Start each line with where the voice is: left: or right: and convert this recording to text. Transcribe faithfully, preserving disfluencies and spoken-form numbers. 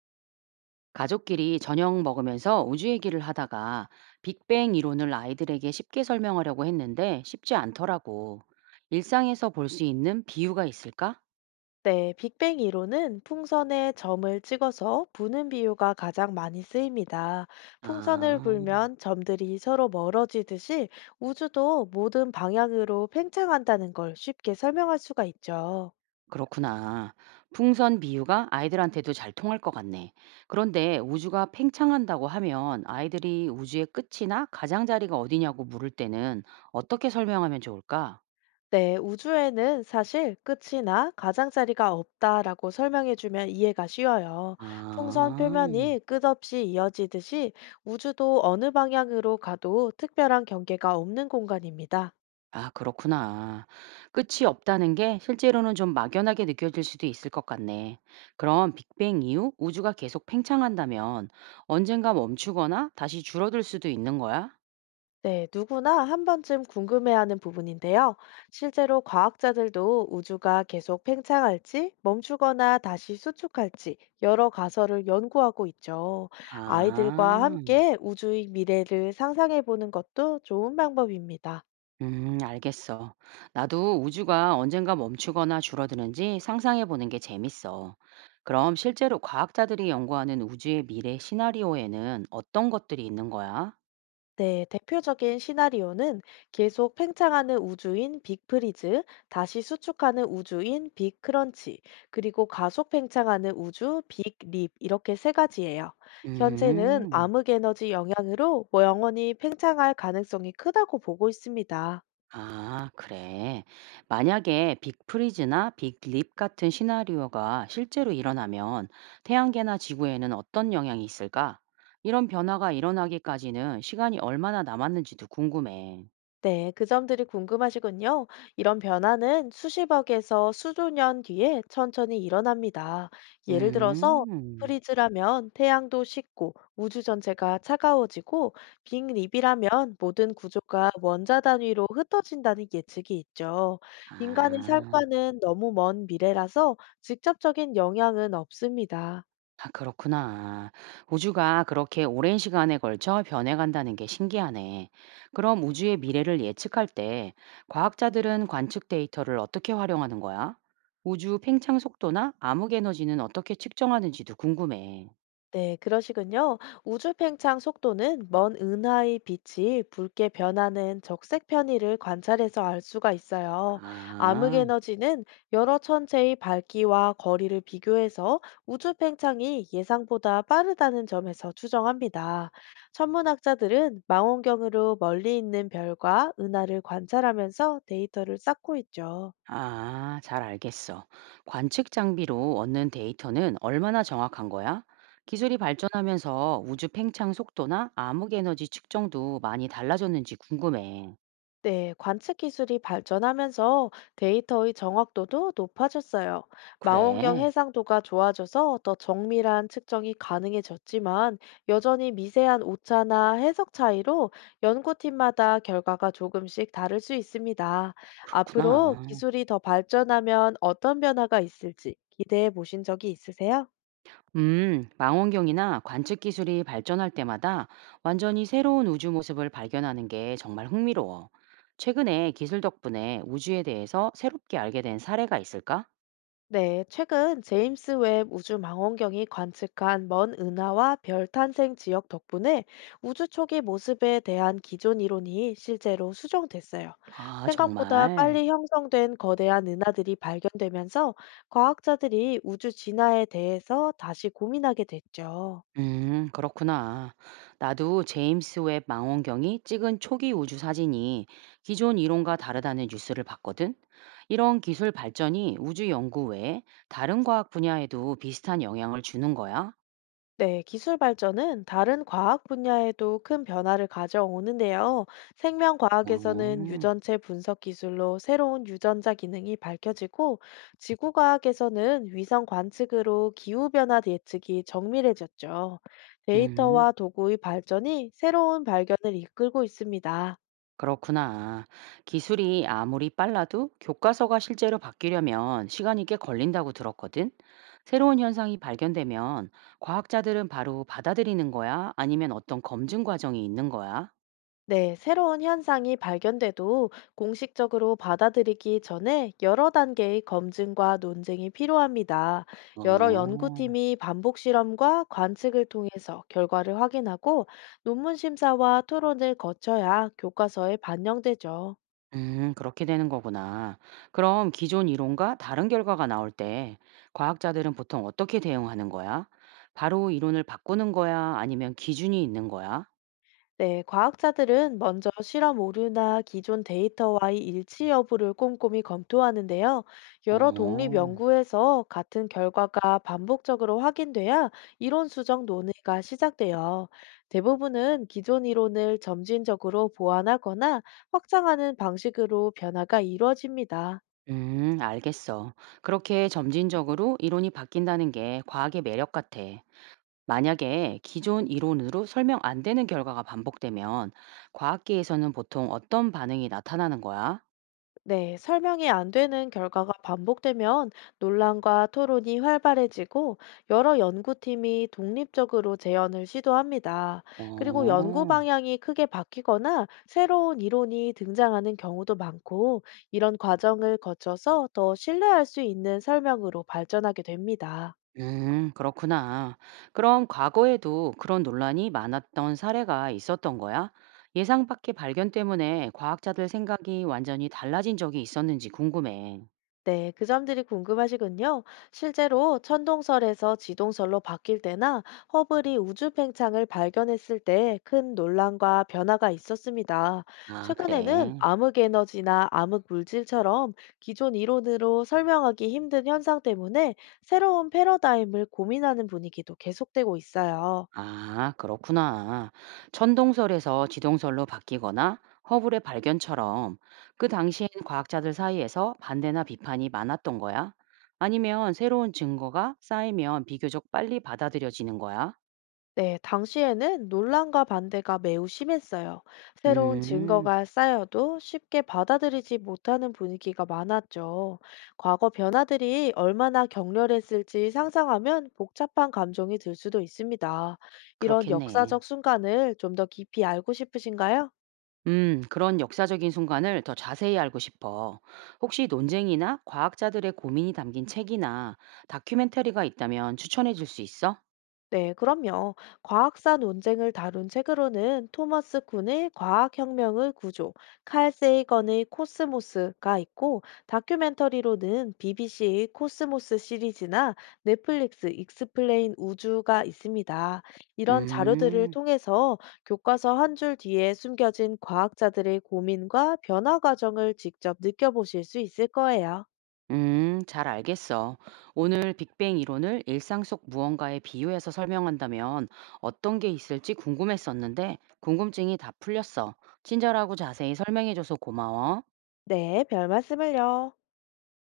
right: 가족끼리 저녁 먹으면서 우주 얘기를 하다가 빅뱅 이론을 아이들에게 쉽게 설명하려고 했는데 쉽지 않더라고. 일상에서 볼 수 있는 비유가 있을까?
left: 네, 빅뱅 이론은 풍선에 점을 찍어서 부는 비유가 가장 많이 쓰입니다. 풍선을
right: 아,
left: 불면 점들이 서로 멀어지듯이 우주도 모든 방향으로 팽창한다는 걸 쉽게 설명할 수가 있죠.
right: 그렇구나. 풍선 비유가 아이들한테도 잘 통할 것 같네. 그런데 우주가 팽창한다고 하면 아이들이 우주의 끝이나 가장자리가 어디냐고 물을 때는 어떻게 설명하면 좋을까?
left: 네, 우주에는 사실 끝이나 가장자리가 없다라고 설명해주면 이해가 쉬워요. 풍선
right: 아.
left: 표면이 끝없이 이어지듯이 우주도 어느 방향으로 가도 특별한 경계가 없는 공간입니다.
right: 아, 그렇구나. 끝이 없다는 게 실제로는 좀 막연하게 느껴질 수도 있을 것 같네. 그럼 빅뱅 이후 우주가 계속 팽창한다면 언젠가 멈추거나 다시 줄어들 수도 있는 거야?
left: 네, 누구나 한 번쯤 궁금해하는 부분인데요. 실제로 과학자들도 우주가 계속 팽창할지, 멈추거나 다시 수축할지 여러 가설을 연구하고 있죠. 아이들과
right: 아,
left: 함께 우주의 미래를 상상해 보는 것도 좋은 방법입니다.
right: 음, 알겠어. 나도 우주가 언젠가 멈추거나 줄어드는지 상상해 보는 게 재밌어. 그럼 실제로 과학자들이 연구하는 우주의 미래 시나리오에는 어떤 것들이 있는 거야?
left: 네, 대표적인 시나리오는 계속 팽창하는 우주인 빅프리즈, 다시 수축하는 우주인 빅크런치, 그리고 가속 팽창하는 우주 빅립 이렇게 세 가지예요. 현재는
right: 음.
left: 암흑 에너지 영향으로 뭐 영원히 팽창할 가능성이 크다고 보고 있습니다.
right: 아, 그래. 만약에 빅프리즈나 빅립 같은 시나리오가 실제로 일어나면 태양계나 지구에는 어떤 영향이 있을까? 이런 변화가 일어나기까지는 시간이 얼마나 남았는지도 궁금해.
left: 네, 그 점들이 궁금하시군요. 이런 변화는 수십억에서 수조 년 뒤에 천천히 일어납니다. 예를 들어서
right: 음,
left: 프리즈라면 태양도 식고 우주 전체가 차가워지고 빅립이라면 모든 구조가 원자 단위로 흩어진다는 예측이 있죠. 인간의
right: 아.
left: 삶과는 너무 먼 미래라서 직접적인 영향은 없습니다.
right: 아, 그렇구나. 우주가 그렇게 오랜 시간에 걸쳐 변해간다는 게 신기하네. 그럼 우주의 미래를 예측할 때 과학자들은 관측 데이터를 어떻게 활용하는 거야? 우주 팽창 속도나 암흑 에너지는 어떻게 측정하는지도 궁금해.
left: 네, 그러시군요. 우주 팽창 속도는 먼 은하의 빛이 붉게 변하는 적색 편의를 관찰해서 알 수가 있어요. 암흑
right: 아,
left: 에너지는 여러 천체의 밝기와 거리를 비교해서 우주 팽창이 예상보다 빠르다는 점에서 추정합니다. 천문학자들은 망원경으로 멀리 있는 별과 은하를 관찰하면서 데이터를 쌓고 있죠.
right: 아, 잘 알겠어. 관측 장비로 얻는 데이터는 얼마나 정확한 거야? 기술이 발전하면서 우주 팽창 속도나 암흑 에너지 측정도 많이 달라졌는지 궁금해.
left: 네, 관측 기술이 발전하면서 데이터의 정확도도 높아졌어요. 망원경
right: 그래.
left: 해상도가 좋아져서 더 정밀한 측정이 가능해졌지만 여전히 미세한 오차나 해석 차이로 연구팀마다 결과가 조금씩 다를 수 있습니다. 앞으로
right: 그렇구나.
left: 기술이 더 발전하면 어떤 변화가 있을지 기대해 보신 적이 있으세요?
right: 음, 망원경이나 관측 기술이 발전할 때마다 완전히 새로운 우주 모습을 발견하는 게 정말 흥미로워. 최근에 기술 덕분에 우주에 대해서 새롭게 알게 된 사례가 있을까?
left: 네, 최근 제임스 웹 우주 망원경이 관측한 먼 은하와 별 탄생 지역 덕분에 우주 초기 모습에 대한 기존 이론이 실제로 수정됐어요.
right: 아,
left: 생각보다 빨리
right: 정말.
left: 형성된 거대한 은하들이 발견되면서 과학자들이 우주 진화에 대해서 다시 고민하게 됐죠.
right: 음, 그렇구나. 나도 제임스 웹 망원경이 찍은 초기 우주 사진이 기존 이론과 다르다는 뉴스를 봤거든. 이런 기술 발전이 우주 연구 외에 다른 과학 분야에도 비슷한 영향을 주는 거야?
left: 네, 기술 발전은 다른 과학 분야에도 큰 변화를 가져오는데요. 생명과학에서는
right: 어.
left: 유전체 분석 기술로 새로운 유전자 기능이 밝혀지고, 지구과학에서는 위성 관측으로 기후변화 예측이 정밀해졌죠.
right: 음,
left: 데이터와 도구의 발전이 새로운 발견을 이끌고 있습니다.
right: 그렇구나. 기술이 아무리 빨라도 교과서가 실제로 바뀌려면 시간이 꽤 걸린다고 들었거든. 새로운 현상이 발견되면 과학자들은 바로 받아들이는 거야? 아니면 어떤 검증 과정이 있는 거야?
left: 네, 새로운 현상이 발견돼도 공식적으로 받아들이기 전에 여러 단계의 검증과 논쟁이 필요합니다. 여러
right: 어,
left: 연구팀이 반복 실험과 관측을 통해서 결과를 확인하고 논문 심사와 토론을 거쳐야 교과서에 반영되죠.
right: 음, 그렇게 되는 거구나. 그럼 기존 이론과 다른 결과가 나올 때 과학자들은 보통 어떻게 대응하는 거야? 바로 이론을 바꾸는 거야? 아니면 기준이 있는 거야?
left: 네, 과학자들은 먼저 실험 오류나 기존 데이터와의 일치 여부를 꼼꼼히 검토하는데요. 여러 독립
right: 어.
left: 연구에서 같은 결과가 반복적으로 확인돼야 이론 수정 논의가 시작돼요. 대부분은 기존 이론을 점진적으로 보완하거나 확장하는 방식으로 변화가 이루어집니다.
right: 음, 알겠어. 그렇게 점진적으로 이론이 바뀐다는 게 과학의 매력 같아. 만약에 기존 이론으로 설명 안 되는 결과가 반복되면 과학계에서는 보통 어떤 반응이 나타나는 거야?
left: 네, 설명이 안 되는 결과가 반복되면 논란과 토론이 활발해지고 여러 연구팀이 독립적으로 재현을 시도합니다. 그리고 연구
right: 어,
left: 방향이 크게 바뀌거나 새로운 이론이 등장하는 경우도 많고 이런 과정을 거쳐서 더 신뢰할 수 있는 설명으로 발전하게 됩니다.
right: 음, 그렇구나. 그럼 과거에도 그런 논란이 많았던 사례가 있었던 거야? 예상 밖의 발견 때문에 과학자들 생각이 완전히 달라진 적이 있었는지 궁금해.
left: 네, 그 점들이 궁금하시군요. 실제로 천동설에서 지동설로 바뀔 때나 허블이 우주 팽창을 발견했을 때 큰 논란과 변화가 있었습니다.
right: 아,
left: 최근에는
right: 그래.
left: 암흑 에너지나 암흑 물질처럼 기존 이론으로 설명하기 힘든 현상 때문에 새로운 패러다임을 고민하는 분위기도 계속되고 있어요.
right: 아, 그렇구나. 천동설에서 지동설로 바뀌거나 허블의 발견처럼 그 당시엔 과학자들 사이에서 반대나 비판이 많았던 거야? 아니면 새로운 증거가 쌓이면 비교적 빨리 받아들여지는 거야?
left: 네, 당시에는 논란과 반대가 매우 심했어요. 새로운
right: 음,
left: 증거가 쌓여도 쉽게 받아들이지 못하는 분위기가 많았죠. 과거 변화들이 얼마나 격렬했을지 상상하면 복잡한 감정이 들 수도 있습니다. 이런
right: 그렇겠네.
left: 역사적 순간을 좀 더 깊이 알고 싶으신가요?
right: 음, 그런 역사적인 순간을 더 자세히 알고 싶어. 혹시 논쟁이나 과학자들의 고민이 담긴 책이나 다큐멘터리가 있다면 추천해 줄 수 있어?
left: 네, 그럼요. 과학사 논쟁을 다룬 책으로는 토마스 쿤의 과학혁명의 구조, 칼 세이건의 코스모스가 있고, 다큐멘터리로는 비비씨의 코스모스 시리즈나 넷플릭스 익스플레인 우주가 있습니다. 이런 자료들을
right: 음.
left: 통해서 교과서 한 줄 뒤에 숨겨진 과학자들의 고민과 변화 과정을 직접 느껴보실 수 있을 거예요.
right: 음, 잘 알겠어. 오늘 빅뱅 이론을 일상 속 무언가에 비유해서 설명한다면 어떤 게 있을지 궁금했었는데 궁금증이 다 풀렸어. 친절하고 자세히 설명해줘서 고마워.
left: 네, 별 말씀을요.